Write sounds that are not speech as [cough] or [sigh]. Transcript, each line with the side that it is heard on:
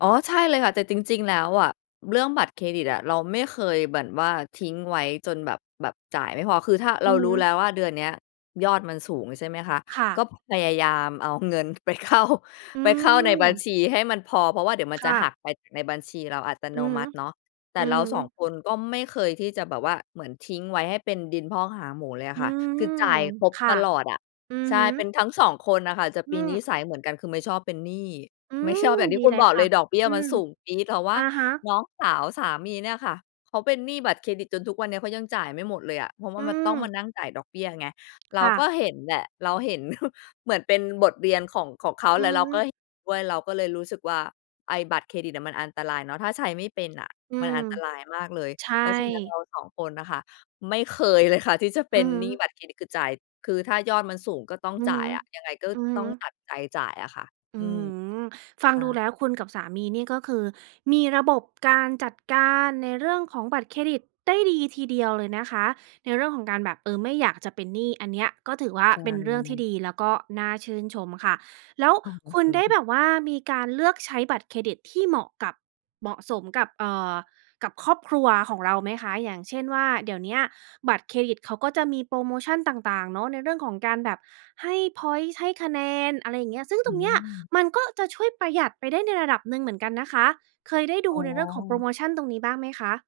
left: อ๋อใช่เลยค่ะ แต่จริง ๆ แล้วอะ เรื่องบัตรเครดิตอะ เราไม่เคยเหมือนว่าทิ้งไว้จนแบบ แบบจ่ายไม่พอ คือถ้าเ
right: อ
left: ร
right: ื
left: า
right: อฮ
left: รู้แล
right: ึ
left: ้วว่าเดือนเนี้ยยอดมันสูง ใช่ไหมคะ
right: ค่
left: ก็
right: ะ
left: พยายามเอาเงินไป เข้า
right: อื
left: ไปเข้าในบัญ
right: ม
left: ชีให้มันพอ เพราะว่าเดี๋ยวมัน
right: ค
left: จะ
right: ่
left: หัก
right: ะ
left: ไป ในบัญชีเราอัตโน
right: อือฮ
left: ม
right: ึ
left: ัติเนาะ แต
right: อื
left: ่เร
right: อ
left: า ส
right: ฮ
left: อง
right: ึ
left: คน ก็ไม่เคยที่จะแบบว่าเหมือนทิ้งไว้ให้เป็นดินพอกหางหมูเลยอ
right: อ
left: ะ
right: ื
left: ค่ะ คื
right: ม
left: อจ่ายครบ
right: ค่
left: ต
right: ะ
left: ลอดอะ
right: อือ
left: ใช่
right: ฮึ
left: เป็นทั้ง 2 คนอะค่ะ จะ
right: อ
left: ป
right: ื
left: ี น
right: ม
left: ิสัย
right: ๆ
left: เหมือนกัน คือไม่ชอบเป็นหนี้
right: อื
left: ไม่ช
right: ม
left: อบอย่างที
right: ด
left: ่
right: ี
left: คุ
right: เ
left: ณ
right: ลย
left: บอก
right: ค
left: เล
right: ่ะ
left: ย ดอกเบี้ย
right: อื
left: มัน
right: ม
left: สูงปี๊ด แต่ว่
right: อ
left: า
right: ะฮะ
left: น้องสาวสามีเนี่ยค่ะเขาเป็นหนี้บัตรเครดิต จนทุกวันนี้เขายังจ่ายไม่หมดเลยอะ เพราะว่
right: อ
left: า
right: ื
left: มันต้องม
right: ม
left: านั่งจ่ายดอกเบี้ยไง เร
right: ค
left: า
right: ่
left: ก
right: ะ
left: ็เห็นแหละ เราเห็น [chuckles] เหมือนเป็นบทเรียนของ ของเขา
right: อื
left: และ
right: อ
left: เรา
right: ฮ
left: ก็
right: ึ
left: เห็นด้วย เราก็เลยรู้สึกว่าไอ้บัตรเครดิตอะมันอันตรายเนาะ ถ้าใช้ไม่เป็นอะ
right: อื
left: มัน
right: ม
left: อันตรายมากเลย
right: ใช
left: เพราะฉะนั้นเ
right: ่
left: รา 2 คนน่ะค่ะไม่เคยเลยค่ะที่จะเป
right: อื
left: ็น
right: อฮึ
left: หนี้บัตรเครดิตคือจ่าย คือถ้ายอดมันสูงก็ต้อง
right: อือ
left: จ
right: ฮ
left: ่า
right: ึ
left: ยอะ ยังไงก็
right: อือฮึ
left: ต้องตัดใจจ่ายอะค่ะ
right: อ
left: อ
right: ื
left: ื
right: ้อฮ
left: ม
right: ือ ฟัง
left: อ
right: ดู
left: า
right: แล้วคุณกับสามีนี่ก็คือมีระบบการจัดการในเรื่องของบัตรเครดิตได้ดีทีเดียวเลยนะคะ ในเรื่องของการแบบ เออ ไม่อยากจะเป็นหนี้ อันเนี้ยก็ถือว่า
left: ใช
right: เป็นเรื่องที่
left: ่
right: ดี แล้วก็น่าชื่นชมค่ะ แล้ว
left: โอ้ ขอ
right: ค
left: บ
right: ุณ
left: คุณ
right: ได้
left: ค่
right: แ
left: ะ
right: บบว่ามีการเลือกใช้บัตรเครดิตที่เหมาะกับ เหมาะสมกับ เอ่อ กับครอบครัวของเราไหมคะ อย่างเช่นว่าเดี๋ยวเนี้ยบัตรเครดิตเขาก็จะมีโพรโมชันต่าง ๆ เนาะ ในเรื่องของการแบบให้พ็อยนต์ ให้คะแนน อะไรอย่างเงี้ย ซึ่ง
left: อ
right: ตรงเนี้ย
left: ืม
right: มันก็จะช่วยประหยัดไปได้ในระดับหนึ่งเหมือนกันนะคะ เคยได้ดู
left: อ๋
right: ในเรื่องของโพร
left: อ
right: โมชันตรงนี้บ้างไหมคะ?